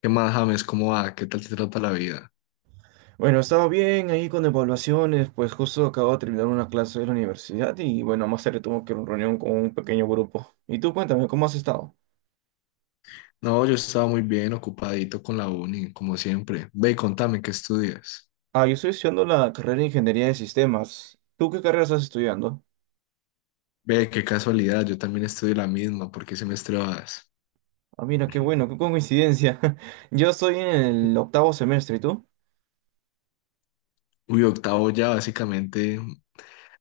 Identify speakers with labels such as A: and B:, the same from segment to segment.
A: ¿Qué más, James? ¿Cómo va? ¿Qué tal te trata la vida?
B: Bueno, estaba bien ahí con evaluaciones, pues justo acabo de terminar una clase de la universidad y bueno, más tarde tuve que una reunión con un pequeño grupo. Y tú cuéntame, ¿cómo has estado?
A: No, yo estaba muy bien, ocupadito con la uni, como siempre. Ve, contame, ¿qué estudias?
B: Ah, yo estoy estudiando la carrera de Ingeniería de Sistemas. ¿Tú qué carrera estás estudiando?
A: Ve, qué casualidad, yo también estudio la misma, ¿por qué semestre vas?
B: Ah, mira, qué bueno, qué coincidencia. Yo estoy en el octavo semestre, ¿y tú?
A: Uy, octavo ya, básicamente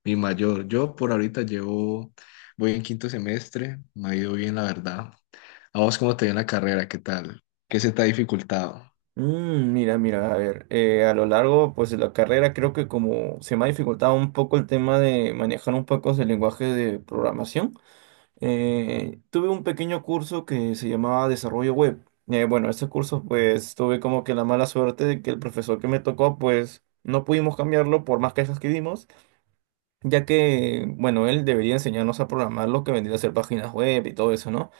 A: mi mayor. Yo por ahorita llevo, voy en quinto semestre, me ha ido bien, la verdad. A vos, ¿cómo te dio en la carrera? ¿Qué tal? ¿Qué se te ha dificultado?
B: Mira, mira, a ver, a lo largo pues de la carrera creo que como se me ha dificultado un poco el tema de manejar un poco el lenguaje de programación. Tuve un pequeño curso que se llamaba Desarrollo Web. Bueno, ese curso pues tuve como que la mala suerte de que el profesor que me tocó pues no pudimos cambiarlo por más quejas que dimos, ya que bueno, él debería enseñarnos a programar lo que vendría a ser páginas web y todo eso, ¿no?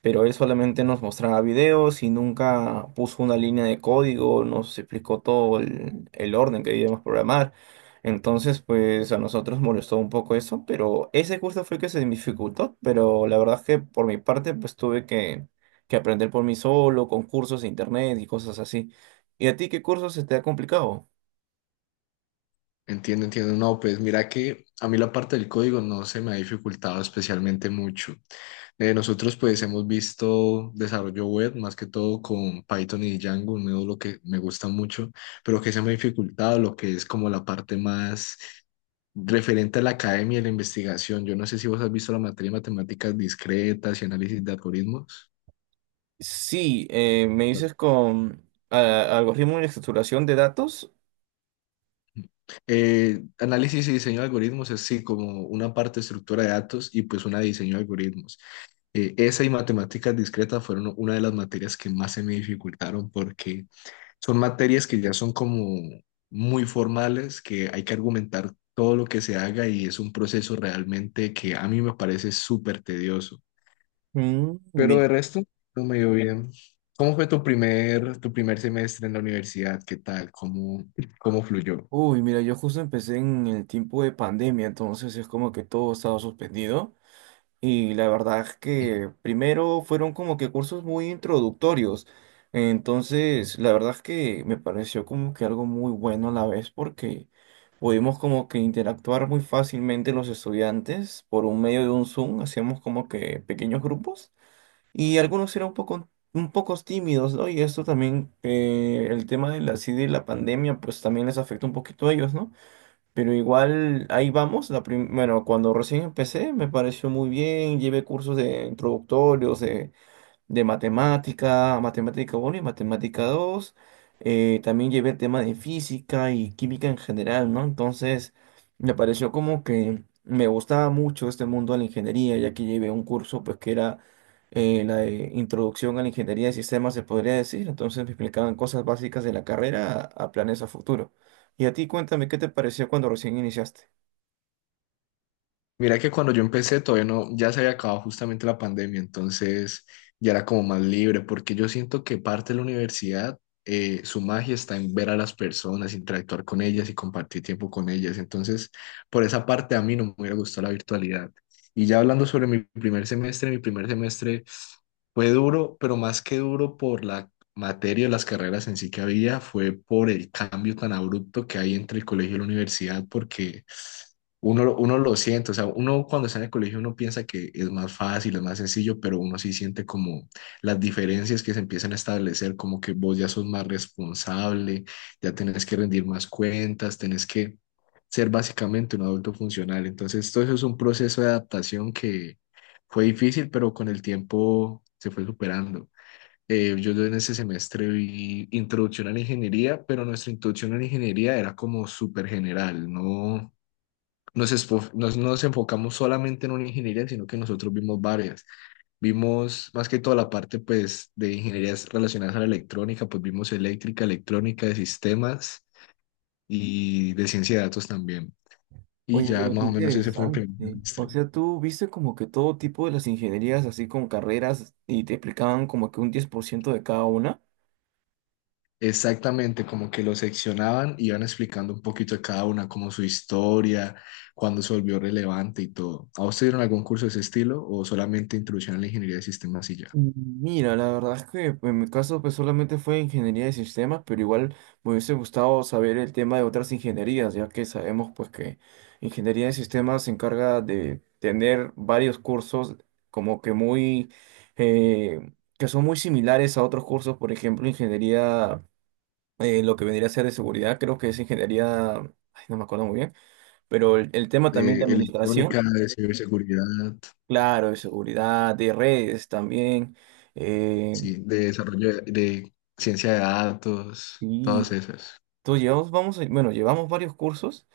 B: Pero él solamente nos mostraba videos y nunca puso una línea de código, nos explicó todo el orden que debíamos programar. Entonces, pues a nosotros molestó un poco eso, pero ese curso fue el que se me dificultó, pero la verdad es que por mi parte, pues tuve que aprender por mí solo, con cursos de internet y cosas así. ¿Y a ti qué curso se te ha complicado?
A: Entiendo, entiendo. No, pues mira que a mí la parte del código no se me ha dificultado especialmente mucho. Nosotros pues hemos visto desarrollo web más que todo con Python y Django, un módulo que me gusta mucho, pero que se me ha dificultado lo que es como la parte más referente a la academia y la investigación. Yo no sé si vos has visto la materia de matemáticas discretas y análisis de algoritmos.
B: Sí, me
A: No.
B: dices con algoritmo de estructuración de datos.
A: Análisis y diseño de algoritmos es sí como una parte de estructura de datos y pues una de diseño de algoritmos. Esa y matemáticas discretas fueron una de las materias que más se me dificultaron porque son materias que ya son como muy formales, que hay que argumentar todo lo que se haga y es un proceso realmente que a mí me parece súper tedioso.
B: Mm.
A: Pero de resto, no me dio bien. ¿Cómo fue tu primer semestre en la universidad? ¿Qué tal? ¿Cómo, cómo fluyó?
B: Uy, mira, yo justo empecé en el tiempo de pandemia, entonces es como que todo estaba suspendido. Y la verdad es que primero fueron como que cursos muy introductorios. Entonces, la verdad es que me pareció como que algo muy bueno a la vez porque pudimos como que interactuar muy fácilmente los estudiantes por un medio de un Zoom, hacíamos como que pequeños grupos y algunos eran un poco tímidos, ¿no? Y esto también, el tema de la, así de la pandemia, pues también les afectó un poquito a ellos, ¿no? Pero igual ahí vamos. Bueno, cuando recién empecé me pareció muy bien. Llevé cursos de introductorios, de matemática, matemática uno y matemática dos. También llevé el tema de física y química en general, ¿no? Entonces, me pareció como que me gustaba mucho este mundo de la ingeniería, ya que llevé un curso, pues, que era, la de introducción a la ingeniería de sistemas, se podría decir. Entonces, me explicaban cosas básicas de la carrera a planes a futuro. Y a ti, cuéntame, ¿qué te pareció cuando recién iniciaste?
A: Mira que cuando yo empecé todavía no, ya se había acabado justamente la pandemia, entonces ya era como más libre, porque yo siento que parte de la universidad, su magia está en ver a las personas, interactuar con ellas y compartir tiempo con ellas, entonces por esa parte a mí no me hubiera gustado la virtualidad. Y ya hablando sobre mi primer semestre fue duro, pero más que duro por la materia, las carreras en sí que había, fue por el cambio tan abrupto que hay entre el colegio y la universidad, porque... Uno, uno lo siente, o sea, uno cuando está en el colegio uno piensa que es más fácil, es más sencillo, pero uno sí siente como las diferencias que se empiezan a establecer, como que vos ya sos más responsable, ya tenés que rendir más cuentas, tenés que ser básicamente un adulto funcional. Entonces, todo eso es un proceso de adaptación que fue difícil, pero con el tiempo se fue superando. Yo en ese semestre vi introducción a la ingeniería, pero nuestra introducción a la ingeniería era como súper general, ¿no? Nos enfocamos solamente en una ingeniería, sino que nosotros vimos varias. Vimos más que toda la parte pues, de ingenierías relacionadas a la electrónica, pues vimos eléctrica, electrónica, de sistemas y de ciencia de datos también. Y
B: Oye,
A: ya
B: mira, qué
A: más o menos ese fue el primer
B: interesante. O
A: semestre.
B: sea, tú viste como que todo tipo de las ingenierías, así con carreras, y te explicaban como que un 10% de cada una.
A: Exactamente, como que lo seccionaban y iban explicando un poquito a cada una, como su historia, cuándo se volvió relevante y todo. ¿A usted dieron algún curso de ese estilo o solamente introducción a la ingeniería de sistemas y ya?
B: Mira, la verdad es que pues, en mi caso pues solamente fue ingeniería de sistemas, pero igual me hubiese gustado saber el tema de otras ingenierías, ya que sabemos pues que ingeniería de sistemas se encarga de tener varios cursos como que muy, eh, que son muy similares a otros cursos, por ejemplo, ingeniería, lo que vendría a ser de seguridad, creo que es ingeniería, ay, no me acuerdo muy bien, pero el tema también de
A: Electrónica,
B: administración,
A: de ciberseguridad.
B: claro, de seguridad, de redes también, eh,
A: Sí, de de ciencia de datos, todas
B: y
A: esas.
B: tú llevamos, vamos, bueno, llevamos varios cursos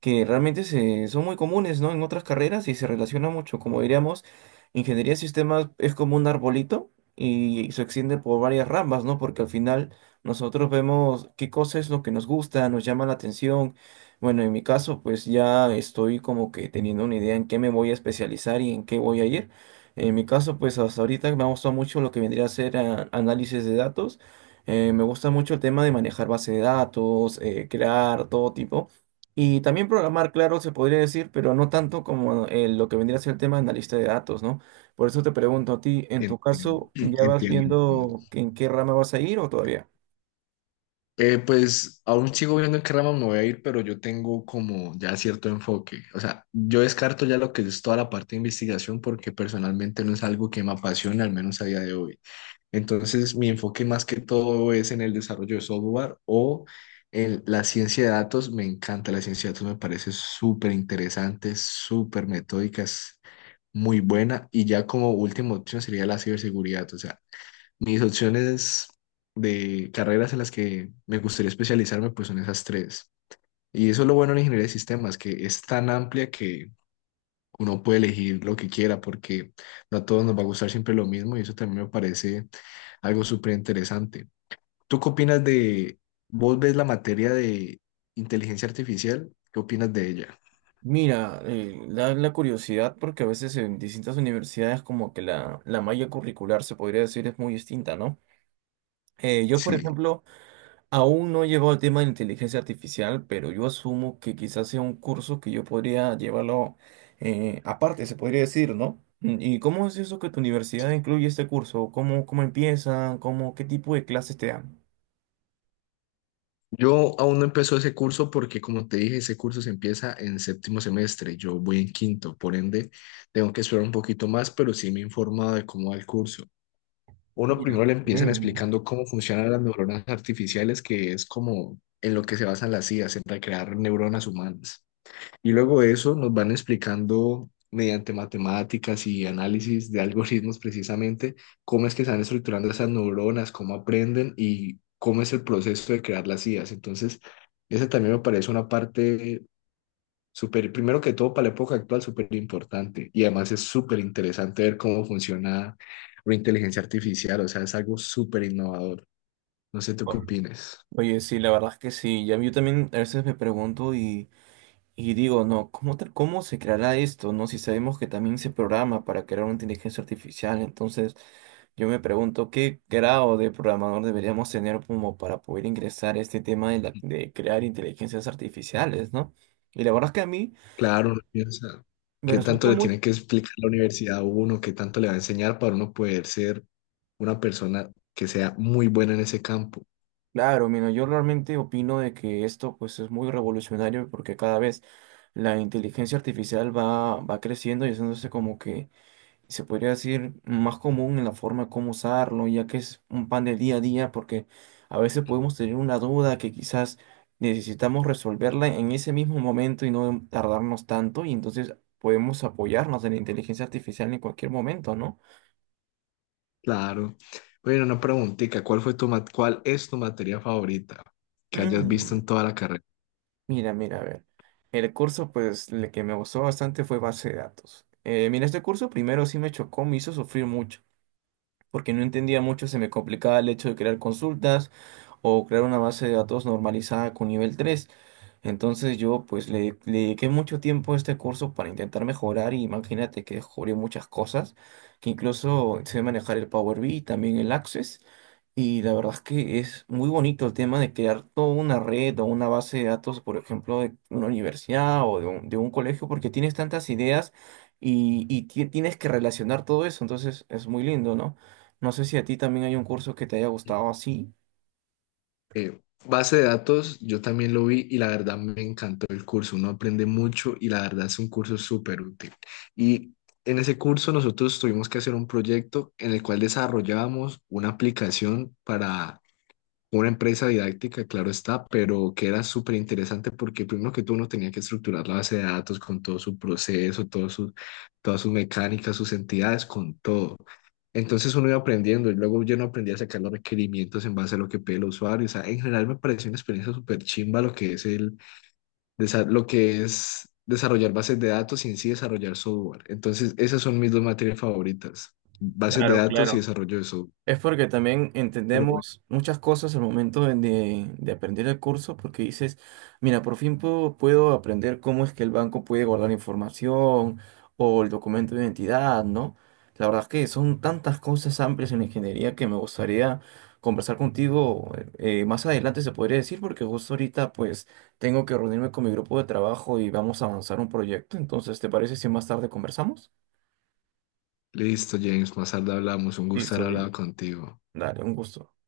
B: que realmente son muy comunes, ¿no? En otras carreras y se relaciona mucho. Como diríamos, ingeniería de sistemas es como un arbolito y se extiende por varias ramas, ¿no? Porque al final nosotros vemos qué cosa es lo que nos gusta, nos llama la atención. Bueno, en mi caso, pues ya estoy como que teniendo una idea en qué me voy a especializar y en qué voy a ir. En mi caso, pues hasta ahorita me ha gustado mucho lo que vendría a ser, análisis de datos. Me gusta mucho el tema de manejar base de datos, crear todo tipo. Y también programar, claro, se podría decir, pero no tanto como, lo que vendría a ser el tema de analista de datos, ¿no? Por eso te pregunto a ti, en tu
A: Entiendo,
B: caso, ¿ya vas
A: entiendo. Entiendo.
B: viendo en qué rama vas a ir o todavía?
A: Pues aún sigo viendo en qué rama me voy a ir, pero yo tengo como ya cierto enfoque. O sea, yo descarto ya lo que es toda la parte de investigación porque personalmente no es algo que me apasione, al menos a día de hoy. Entonces, mi enfoque más que todo es en el desarrollo de software o en la ciencia de datos. Me encanta la ciencia de datos, me parece súper interesante, súper metódicas, muy buena. Y ya como última opción sería la ciberseguridad. O sea, mis opciones de carreras en las que me gustaría especializarme, pues son esas tres. Y eso es lo bueno en ingeniería de sistemas, que es tan amplia que uno puede elegir lo que quiera, porque no a todos nos va a gustar siempre lo mismo y eso también me parece algo súper interesante. ¿Tú qué opinas de, vos ves la materia de inteligencia artificial? ¿Qué opinas de ella?
B: Mira, da la curiosidad porque a veces en distintas universidades como que la malla curricular se podría decir es muy distinta, ¿no? Yo, por
A: Sí.
B: ejemplo, aún no he llevado el tema de inteligencia artificial, pero yo asumo que quizás sea un curso que yo podría llevarlo, aparte, se podría decir, ¿no? ¿Y cómo es eso que tu universidad incluye este curso? ¿Cómo empiezan? ¿Qué tipo de clases te dan?
A: Yo aún no empezó ese curso porque, como te dije, ese curso se empieza en séptimo semestre. Yo voy en quinto, por ende, tengo que esperar un poquito más, pero sí me he informado de cómo va el curso. Uno
B: Mira,
A: primero
B: qué
A: le empiezan
B: bueno.
A: explicando cómo funcionan las neuronas artificiales, que es como en lo que se basan las IAs, en recrear neuronas humanas. Y luego de eso nos van explicando mediante matemáticas y análisis de algoritmos precisamente cómo es que se van estructurando esas neuronas, cómo aprenden y cómo es el proceso de crear las IAs. Entonces, esa también me parece una parte súper, primero que todo para la época actual, súper importante. Y además es súper interesante ver cómo funciona la inteligencia artificial, o sea, es algo súper innovador. No sé tú qué opines.
B: Oye, sí, la verdad es que sí. Ya yo también a veces me pregunto. Y digo, no, ¿cómo, cómo se creará esto, no? Si sabemos que también se programa para crear una inteligencia artificial, entonces yo me pregunto qué grado de programador deberíamos tener como para poder ingresar a este tema de crear inteligencias artificiales, ¿no? Y la verdad es que a mí
A: Claro, uno piensa,
B: me
A: ¿qué tanto
B: resulta
A: le
B: muy
A: tiene que explicar la universidad a uno? ¿Qué tanto le va a enseñar para uno poder ser una persona que sea muy buena en ese campo?
B: claro, mira, yo realmente opino de que esto pues es muy revolucionario porque cada vez la inteligencia artificial va creciendo y haciéndose como que se podría decir, más común en la forma como usarlo, ya que es un pan del día a día, porque a veces podemos tener una duda que quizás necesitamos resolverla en ese mismo momento y no tardarnos tanto, y entonces podemos apoyarnos en la inteligencia artificial en cualquier momento, ¿no?
A: Claro. Bueno, una preguntita, ¿cuál fue tu cuál es tu materia favorita que hayas visto
B: Mm,
A: en toda la carrera?
B: mira, mira, a ver. El curso, pues, el que me gustó bastante fue base de datos. Mira, este curso primero sí me chocó, me hizo sufrir mucho, porque no entendía mucho, se me complicaba el hecho de crear consultas. O crear una base de datos normalizada con nivel tres. Entonces yo pues le dediqué mucho tiempo a este curso para intentar mejorar y imagínate que descubrí muchas cosas, que incluso sé manejar el Power BI, también el Access. Y la verdad es que es muy bonito el tema de crear toda una red o una base de datos, por ejemplo, de una universidad o de un colegio, porque tienes tantas ideas y tienes que relacionar todo eso. Entonces es muy lindo, ¿no? No sé si a ti también hay un curso que te haya gustado así.
A: Base de datos, yo también lo vi y la verdad me encantó el curso. Uno aprende mucho y la verdad es un curso súper útil. Y en ese curso nosotros tuvimos que hacer un proyecto en el cual desarrollábamos una aplicación para una empresa didáctica, claro está, pero que era súper interesante porque primero que todo uno tenía que estructurar la base de datos con todo su proceso, todas sus mecánicas, sus entidades, con todo. Entonces uno iba aprendiendo y luego yo no aprendí a sacar los requerimientos en base a lo que pide el usuario. O sea, en general me pareció una experiencia súper chimba lo que es lo que es desarrollar bases de datos y en sí desarrollar software. Entonces esas son mis dos materias favoritas, bases de
B: Claro,
A: datos y
B: claro.
A: desarrollo de software.
B: Es porque también
A: Pero bueno,
B: entendemos muchas cosas al momento de aprender el curso, porque dices, mira, por fin puedo aprender cómo es que el banco puede guardar información o el documento de identidad, ¿no? La verdad es que son tantas cosas amplias en la ingeniería que me gustaría conversar contigo más adelante, se podría decir, porque justo ahorita pues tengo que reunirme con mi grupo de trabajo y vamos a avanzar un proyecto, entonces, ¿te parece si más tarde conversamos?
A: listo, James, más tarde hablamos. Un gusto
B: Listo,
A: haber
B: dile.
A: hablado contigo.
B: Dale, un gusto.